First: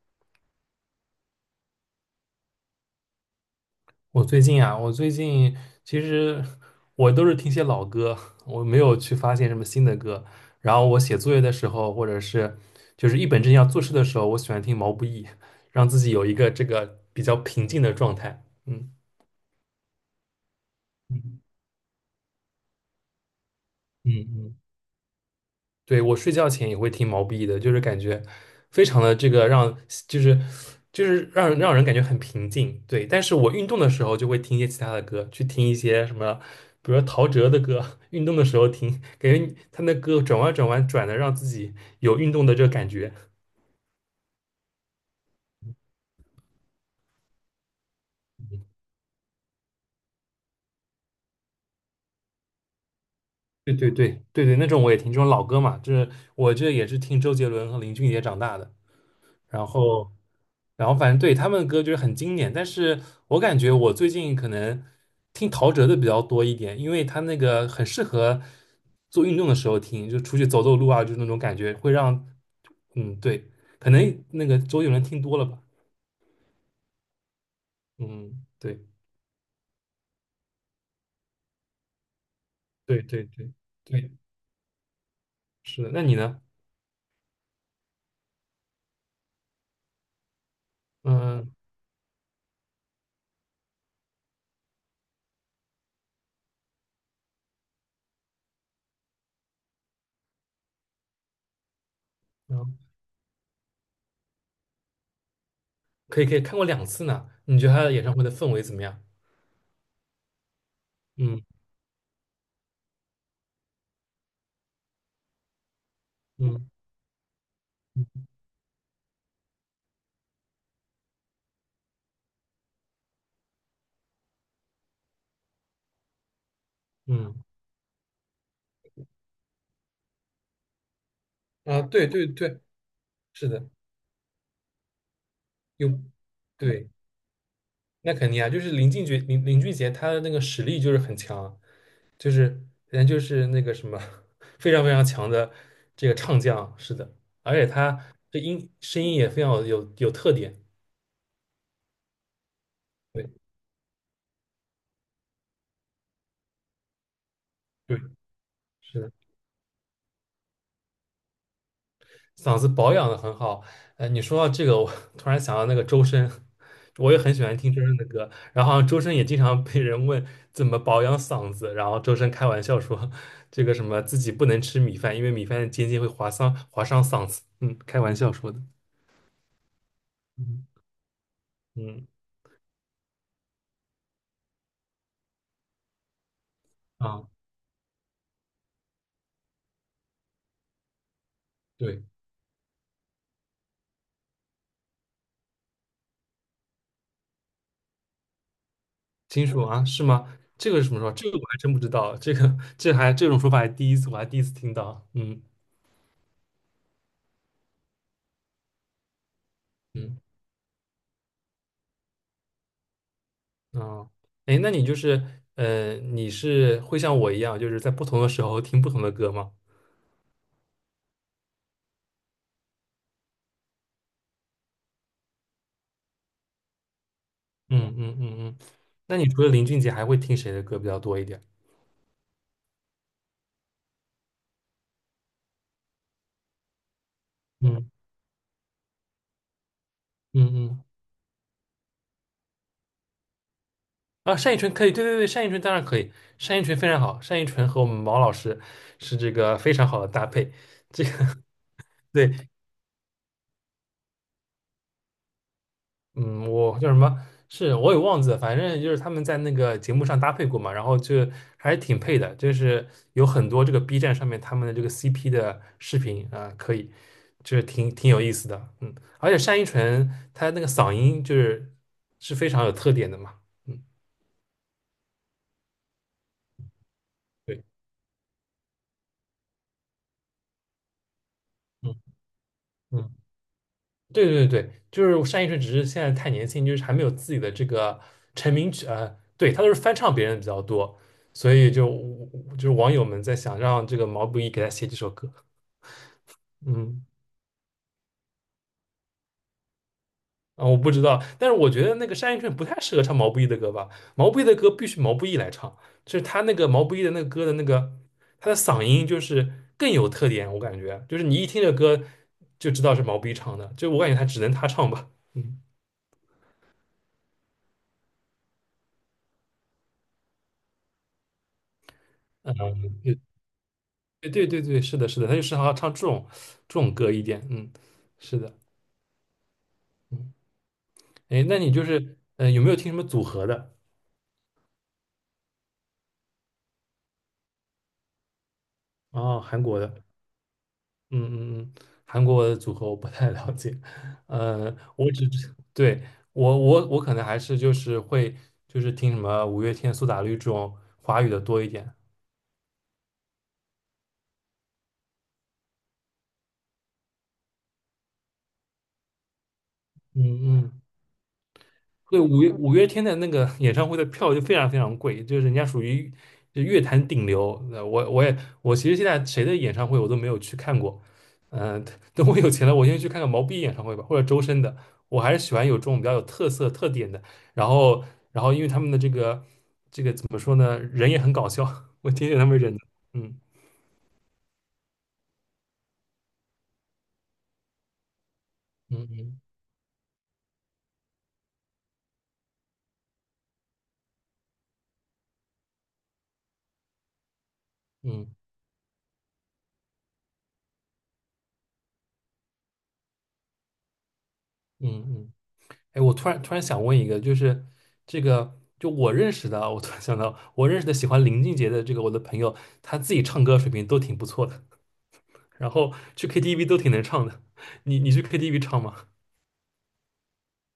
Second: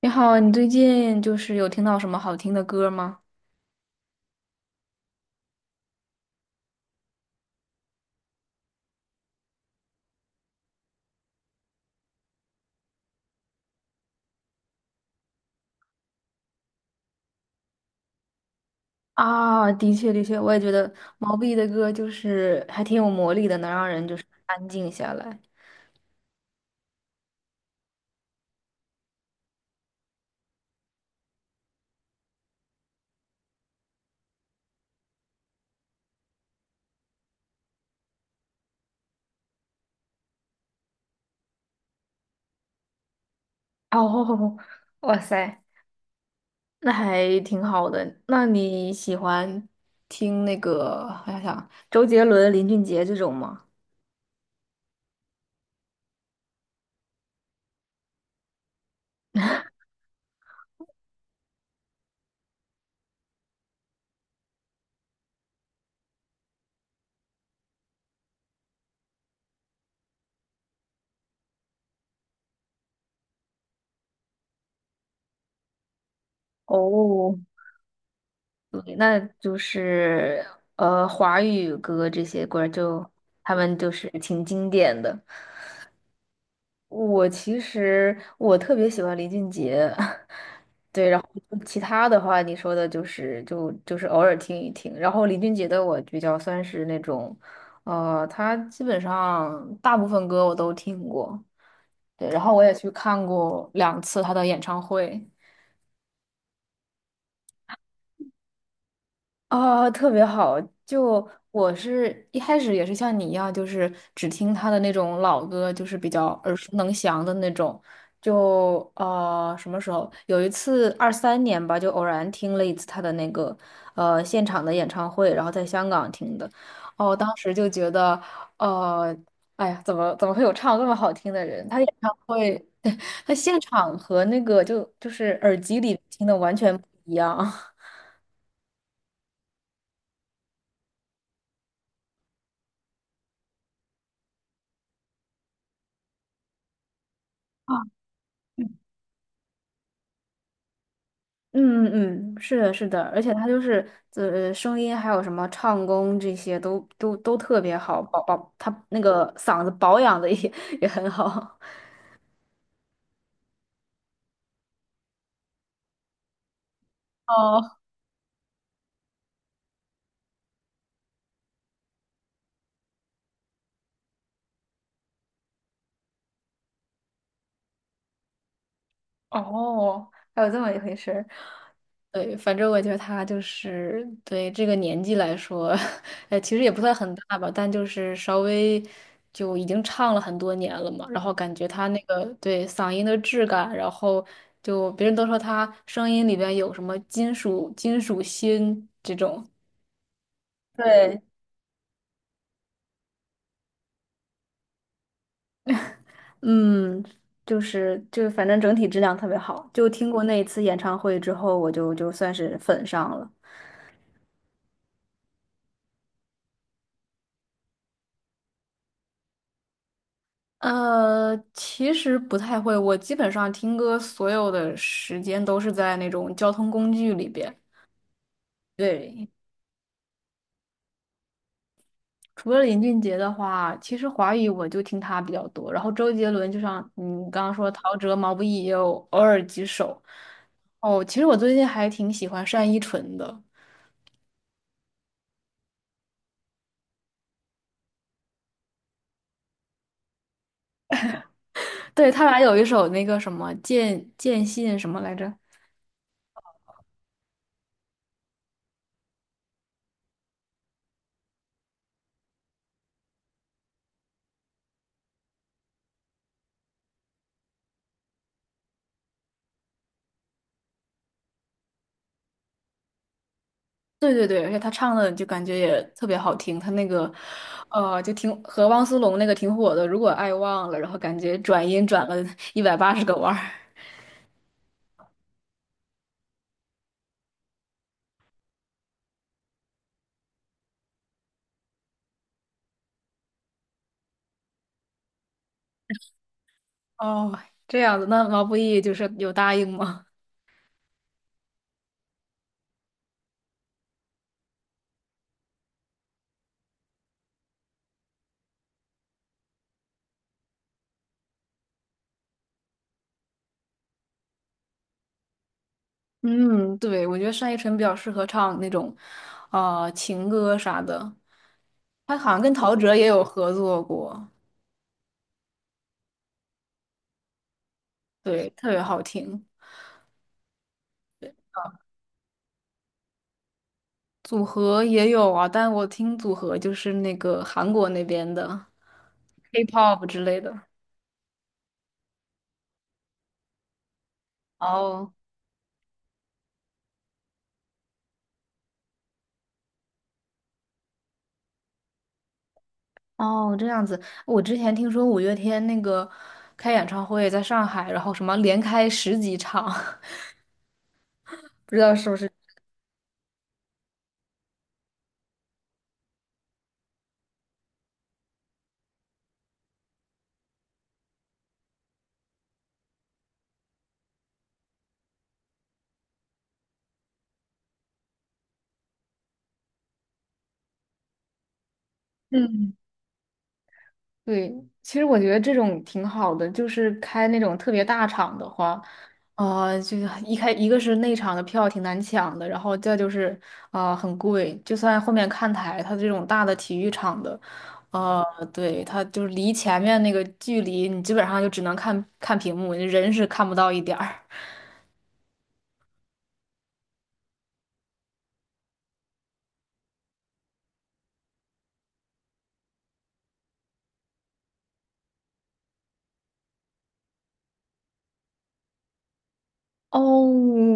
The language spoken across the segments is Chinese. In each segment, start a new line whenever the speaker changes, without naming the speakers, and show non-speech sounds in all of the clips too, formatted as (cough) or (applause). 你好，你最近就是有听到什么好听的歌吗？
我最近其实我都是听些老歌，我没有去发现什么新的歌。然后我写作业的时候，或者是就是一本正经要做事的时候，我喜欢听毛不易，让自己有一个这个比较平静的状态。嗯
啊，的确，的确，我也觉得毛
嗯
不易的歌就是还挺有魔力的，能让人就是
嗯，嗯。
安静下来。
对，我睡觉前也会听毛不易的，就是感觉非常的这个让，就是就是让人感觉很平静。对，但是我运动的时候就会听一些其他的歌，去听一些什么，比如说陶喆的歌，(laughs) 运动的时候听，感觉他那歌转弯转弯转的，让自己有运动的这个感觉。
哦，(laughs) 哇塞，那还挺好的。那你喜欢听那个，我想想，周杰伦、林俊杰这种吗？
对对对对对，那种我也听，这种老歌嘛，就是我这也是听周杰伦和林俊杰长大的。然后，反正对他们的歌就是很经典，但是我感觉我最近可能听陶喆的比较多一点，因为他那个很适合做运动的时候听，就出去走走路啊，就那种感觉会让，嗯，对，可能那个周杰伦听多了吧，
哦，
嗯，对，
对那就是华语歌这些歌儿
对
就
对对
他们就是
对，
挺经典的。
是的，那你呢？
我其实特别喜欢林俊杰，(laughs) 对，然后
嗯
其他的话你说的就是偶尔听一听，然后林俊杰的我比较算是那种，他基本上大部分歌我都听过，对，然后我也
嗯，
去看过2次他的演唱会，
可以可以看过两次呢，你觉得他的演唱会的氛围怎么样？
啊，特别好！就
嗯
我是一开始也是像你一样，就是只听他的那种老歌，就是比较耳
嗯
熟能详的那种。
嗯
就什么时候有一次23年吧，就偶然听了一次他的那个现场的演唱会，然后在香港听的。哦，当
嗯，
时就觉得，呃，哎呀，怎么会有唱那么好听的人？他
啊，
演
对
唱
对对，
会，(laughs) 他
是
现
的，
场和那个就是耳机
有，
里听的完全不
对。
一样。(laughs)
那肯定啊，就是林俊杰，林俊杰他的那个实力就是很强，就是人家就是那个什么 (laughs) 非常非常强的这个唱将，是的，而且
啊！
他这声音也非常有特点，
嗯嗯嗯，是的，是的，而
对
且他就是声音还有什么唱功这些都特别
对，
好，他
是
那
的。
个嗓子保养的也 (laughs) 也很好，
嗓子保养的很好。你说到这个，我 (laughs) 突然想到那个周深，我也
(laughs)
很喜欢
哦
听周深的歌。然后好像周深也经常被人问怎么保养嗓子，然后周深开玩笑说，这个什么自己不能吃米饭，因为米饭的尖尖会划伤嗓子。嗯，开玩笑说的。
哦，还有这
嗯
么一回事儿
嗯
对，反正我觉得他就是对这个年纪来说，(laughs) 其实也不算很
啊，
大吧，但就是稍微就已经唱了很多年了嘛，然后感觉他那
对，
个对嗓音的质感，然后就别人都说他声音里边有什么金属心这种，
金属啊，是吗？这个是什么说？
对，
这个我还真不知道，这种说法还第一次，我还第一次听到。嗯
嗯，就是反正整体质量特别好，就听
嗯。
过那一次演唱会之后，我就算是粉上了。
嗯，哎，那你就是，你是会像我一样，就是在不同的时候听不同的歌吗？
其实不太会，我基本上听歌所有的时间都是在那种交通工具里边。
嗯嗯嗯嗯。那你
对，
除了林俊杰，还会听谁的歌比较多一点？
除了林俊杰的话，其实华语我就听他比较多，然后周杰伦就像你刚刚说，
嗯
陶喆、毛不易也有偶尔几首。
嗯嗯。
哦，其实我最近还挺喜欢单依纯的，
啊，单依纯可以，对对对，单依纯当然可以，单依纯非常好，单依纯和我们毛老师是这个非常好的搭配。这个
对，
(laughs)
他俩
对。
有一首那个什么《见见信》什么来着？
嗯，我叫什么？是我也忘记了，反正就是他们在那个节目上搭配过嘛，然后就还挺配的，就是有很多这个 B 站上面他们的这个 CP 的视频啊，可以，就是挺有意思的，嗯，而且单依纯她那个嗓音就是是非常有特点的嘛，嗯，
对对对，而且他唱的就感觉也特别好听，他那个，
对，
就挺和汪苏泷那个挺火的，《如果爱忘了》，然后感觉转音
嗯
转了 (laughs) 180个
嗯
弯儿。
对对对，就是单依纯，只是现在太年轻，就是还没有自己的这个成名曲，对，他都是翻唱别人的比较多，所以就是网友们在想让这个毛不易给他写几首歌，嗯，
哦，这样子，那毛不易就是有答应吗？
啊，我不知道，但是我觉得那个单依纯不太适合唱毛不易的歌吧，毛不易的歌必须毛不易来唱，就是他那个毛不易的那个歌的那个他的嗓音就是更有特点，我感觉就是你一听这歌就知道是毛不易唱的，就我感觉他只能他唱吧，嗯。
(laughs) 嗯，对，我觉得单依纯比较适合唱那种，啊，情歌啥的。他好像跟陶
嗯，
喆也有合作过，
对对对对，是的，是的，他就适合唱这种歌一点，嗯，是
对，
的，
特别好听。
嗯，哎，那你就是，嗯，有没有听什么组合的？
组合也有啊，但我听组合就是那个韩国那边的
哦，韩国的，
K-pop 之类的。
嗯嗯嗯，韩国的组合我不太了解，我
哦。
只知对我可能还是就是会听什么五月天、苏打绿这种华语的多一点，
哦，这样子，我之前听说五月天那个开演唱会在上海，然后什么连开十几场，(laughs)
嗯嗯
不知道是不
对，
是。
五月天的那个 (laughs) 演唱会的票就非常非常贵，就是人家属于就乐坛顶流。我其实现在谁的演唱会我都没有去看过，嗯、等我有钱了，我先去看看毛不易演唱会吧，或者周深的。我还是喜欢有这种比较有特色特点的。然后，因为他们的这个怎么说呢，人也很搞笑，(laughs) 我挺喜欢他们人
嗯，
的
对，其实我觉得这种挺好的，就是开那种特别大场的话，
嗯嗯
啊，就是一个是内场的票挺难抢的，然后再就是啊很贵，就算后面看台，它这种大的体育场的，啊，
嗯
对，它就是离前面那个距离，你基本上就只能看看屏幕，人是看不到一点儿。
嗯嗯嗯。嗯哎，我突然想问一个，就是这个，就我认识的啊我突然想到，我认识的喜欢林俊杰的这个我的朋友，他自己唱歌水平都挺不错的，(laughs) 然后去 KTV 都挺能唱的。你去 KTV 唱吗？
哦，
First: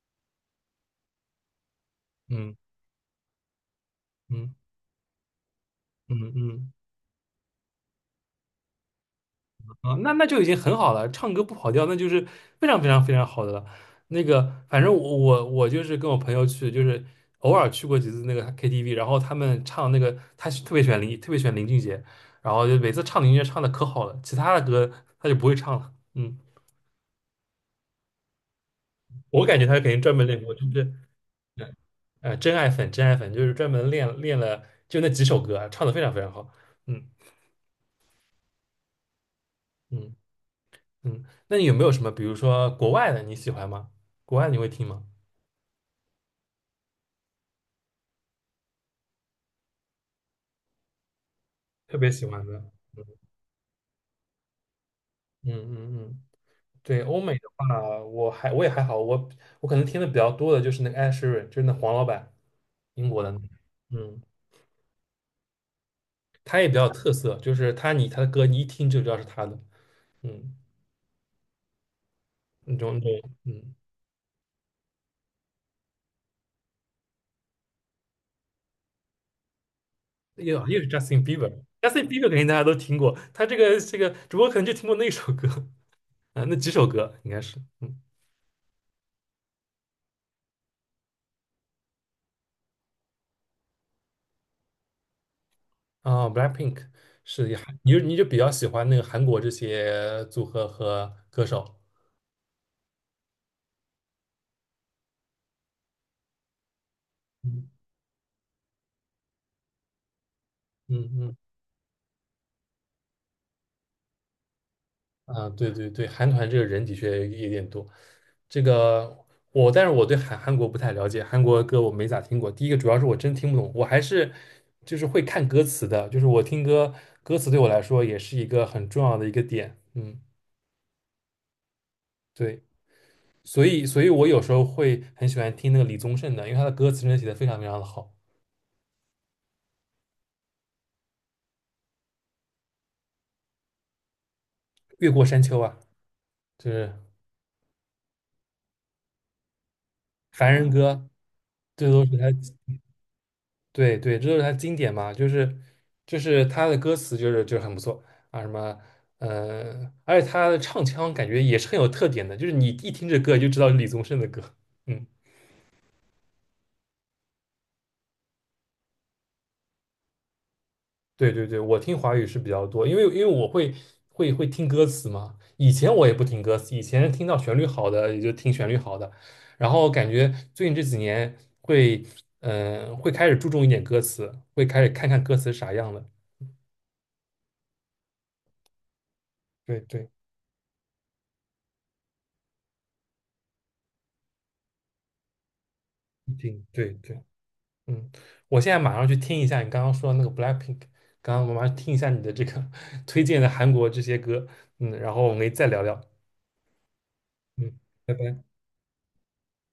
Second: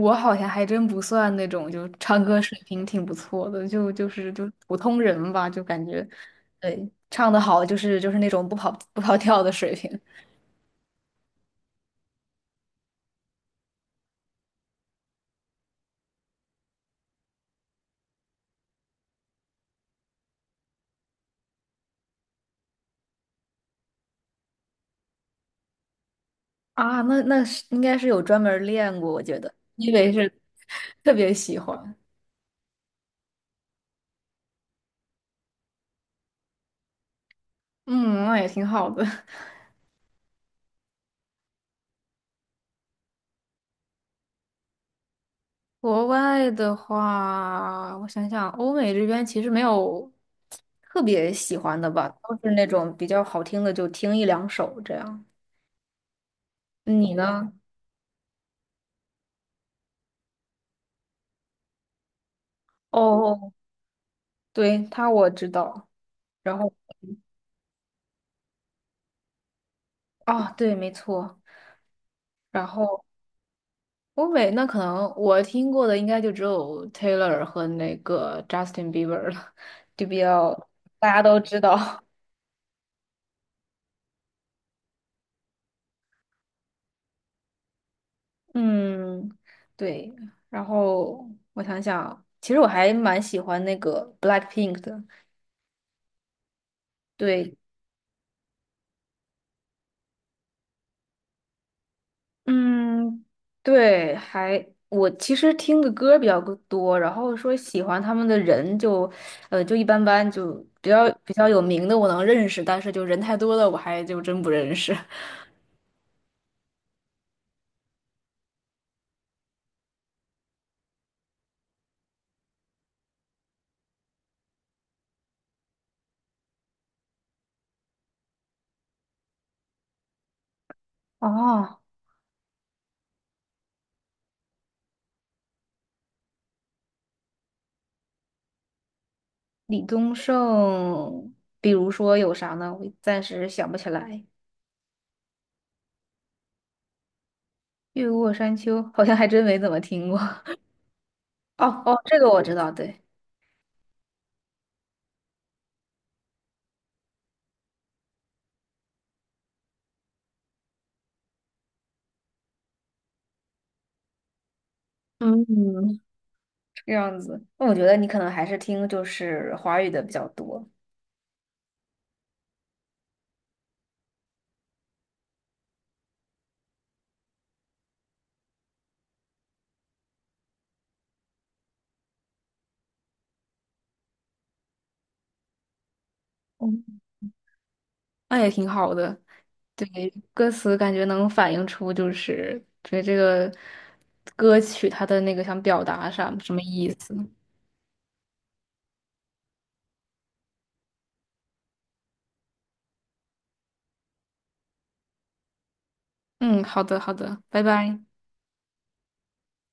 我好像还真不算那种，就唱歌
嗯
水平挺不错的，就是
嗯
普通人吧，就感觉，
嗯嗯。
对，唱得好就是那种不跑调的水平
啊，那就已经很好了，唱歌不跑调，那就是非常非常非常好的了。那个，反正我就是跟我朋友去，就是偶尔去过几次那个 KTV，然后他们唱那个，他是特别喜欢林，特别喜欢林俊杰，然后就每次唱林俊杰唱的可好了，其他的歌他就不会唱了。嗯，
啊，那是应该是有专门儿练过，我觉
我
得，
感觉他肯
因
定
为
专门
是
练过，就是
特别喜欢，
真爱粉，真爱粉就是专门练了就那几首歌啊，唱的非常非常好。嗯
嗯，那也挺好的。(laughs)
嗯嗯，那你有没有什么，比如说国外的你喜欢吗？国外你会听吗？
国外的话，我想想，欧美这边其实没有特别喜欢的
特
吧，
别喜
都
欢
是
的。
那种比较好听的，就听一两首这样。
嗯嗯嗯，对，
你
欧美的
呢？
话，我也还好，我我可能听的比较多的就是那个 Ed s h e r 就是那黄老板，英国的那个
哦，
嗯，
对，他我知道。然
他也比
后
较有特色，就是他的歌你一听就知道是他的，
啊，
嗯，
对，没错。然
那种，
后
嗯，
欧美那可能我听过的应该就只有 Taylor 和那个 Justin Bieber 了，就比较
又是
大家
Justin
都知道。
Bieber，Justin Bieber 肯定大家都听过，他这个主播可能就听过那首歌 (laughs) 啊，那几首歌应该是，嗯
(laughs) 嗯，对。然后我想想，其实我还蛮喜欢那个 Blackpink 的。
啊，Blackpink 是
对，
也还你就比较喜欢那个韩国这些组合和歌手，
嗯，对，还我其实听的歌比较个多，然后说
嗯
喜欢他们的人就，就一般般，就比较
嗯
比
嗯。
较有名的我能认识，但是就人太多了，我还就真不认识。(laughs)
啊，对对对，韩团这个人的确有点多。这个我，但是我对韩国不太了解，韩国歌我没咋听过。第一个主要是我真听不懂，我还是就是会看歌词的，就是我听歌歌词对我来说也是一个很重要的一个点。嗯，
哦，
对，所以我有时候会很喜欢听那个李宗盛的，因为他的歌词真的写的非常非常的好，
李宗盛，比如说有啥呢？我暂时想不起来。
《越过山丘》啊，就是
越过山丘好像还真没怎么听过。(laughs)
《凡人歌》，
哦
这
哦，
都是
这个
他。
我知道，对，
对对，这就是他经典嘛，就是他的歌词就是很不错啊，什么而且他的唱腔感觉也是很有特点的，就是你一听这歌就知道是李宗盛的歌。嗯，
嗯，这样子。那我觉得你可能还是听就是华语的比较多。
对对对，我听华语是比较多，因为我会听歌词嘛，以前我也不听歌词，以前听到旋律好的也就听旋律好的，然后感觉最近这几年会嗯会开始注重一点歌词，会开始看看歌词啥样的，
嗯，那也挺好的。
对
对，
对，
歌词感觉能反映出就是对这个歌曲它的那个想表达
一
啥什么
定
意
对
思。
对。嗯，我现在马上去听一下你刚刚说的那个 Blackpink，刚刚我马上听一下你的这个 (laughs) 推荐的韩国这些歌，嗯，然后我们可以再聊聊，
嗯，好的，好的，拜
嗯，
拜。
拜拜。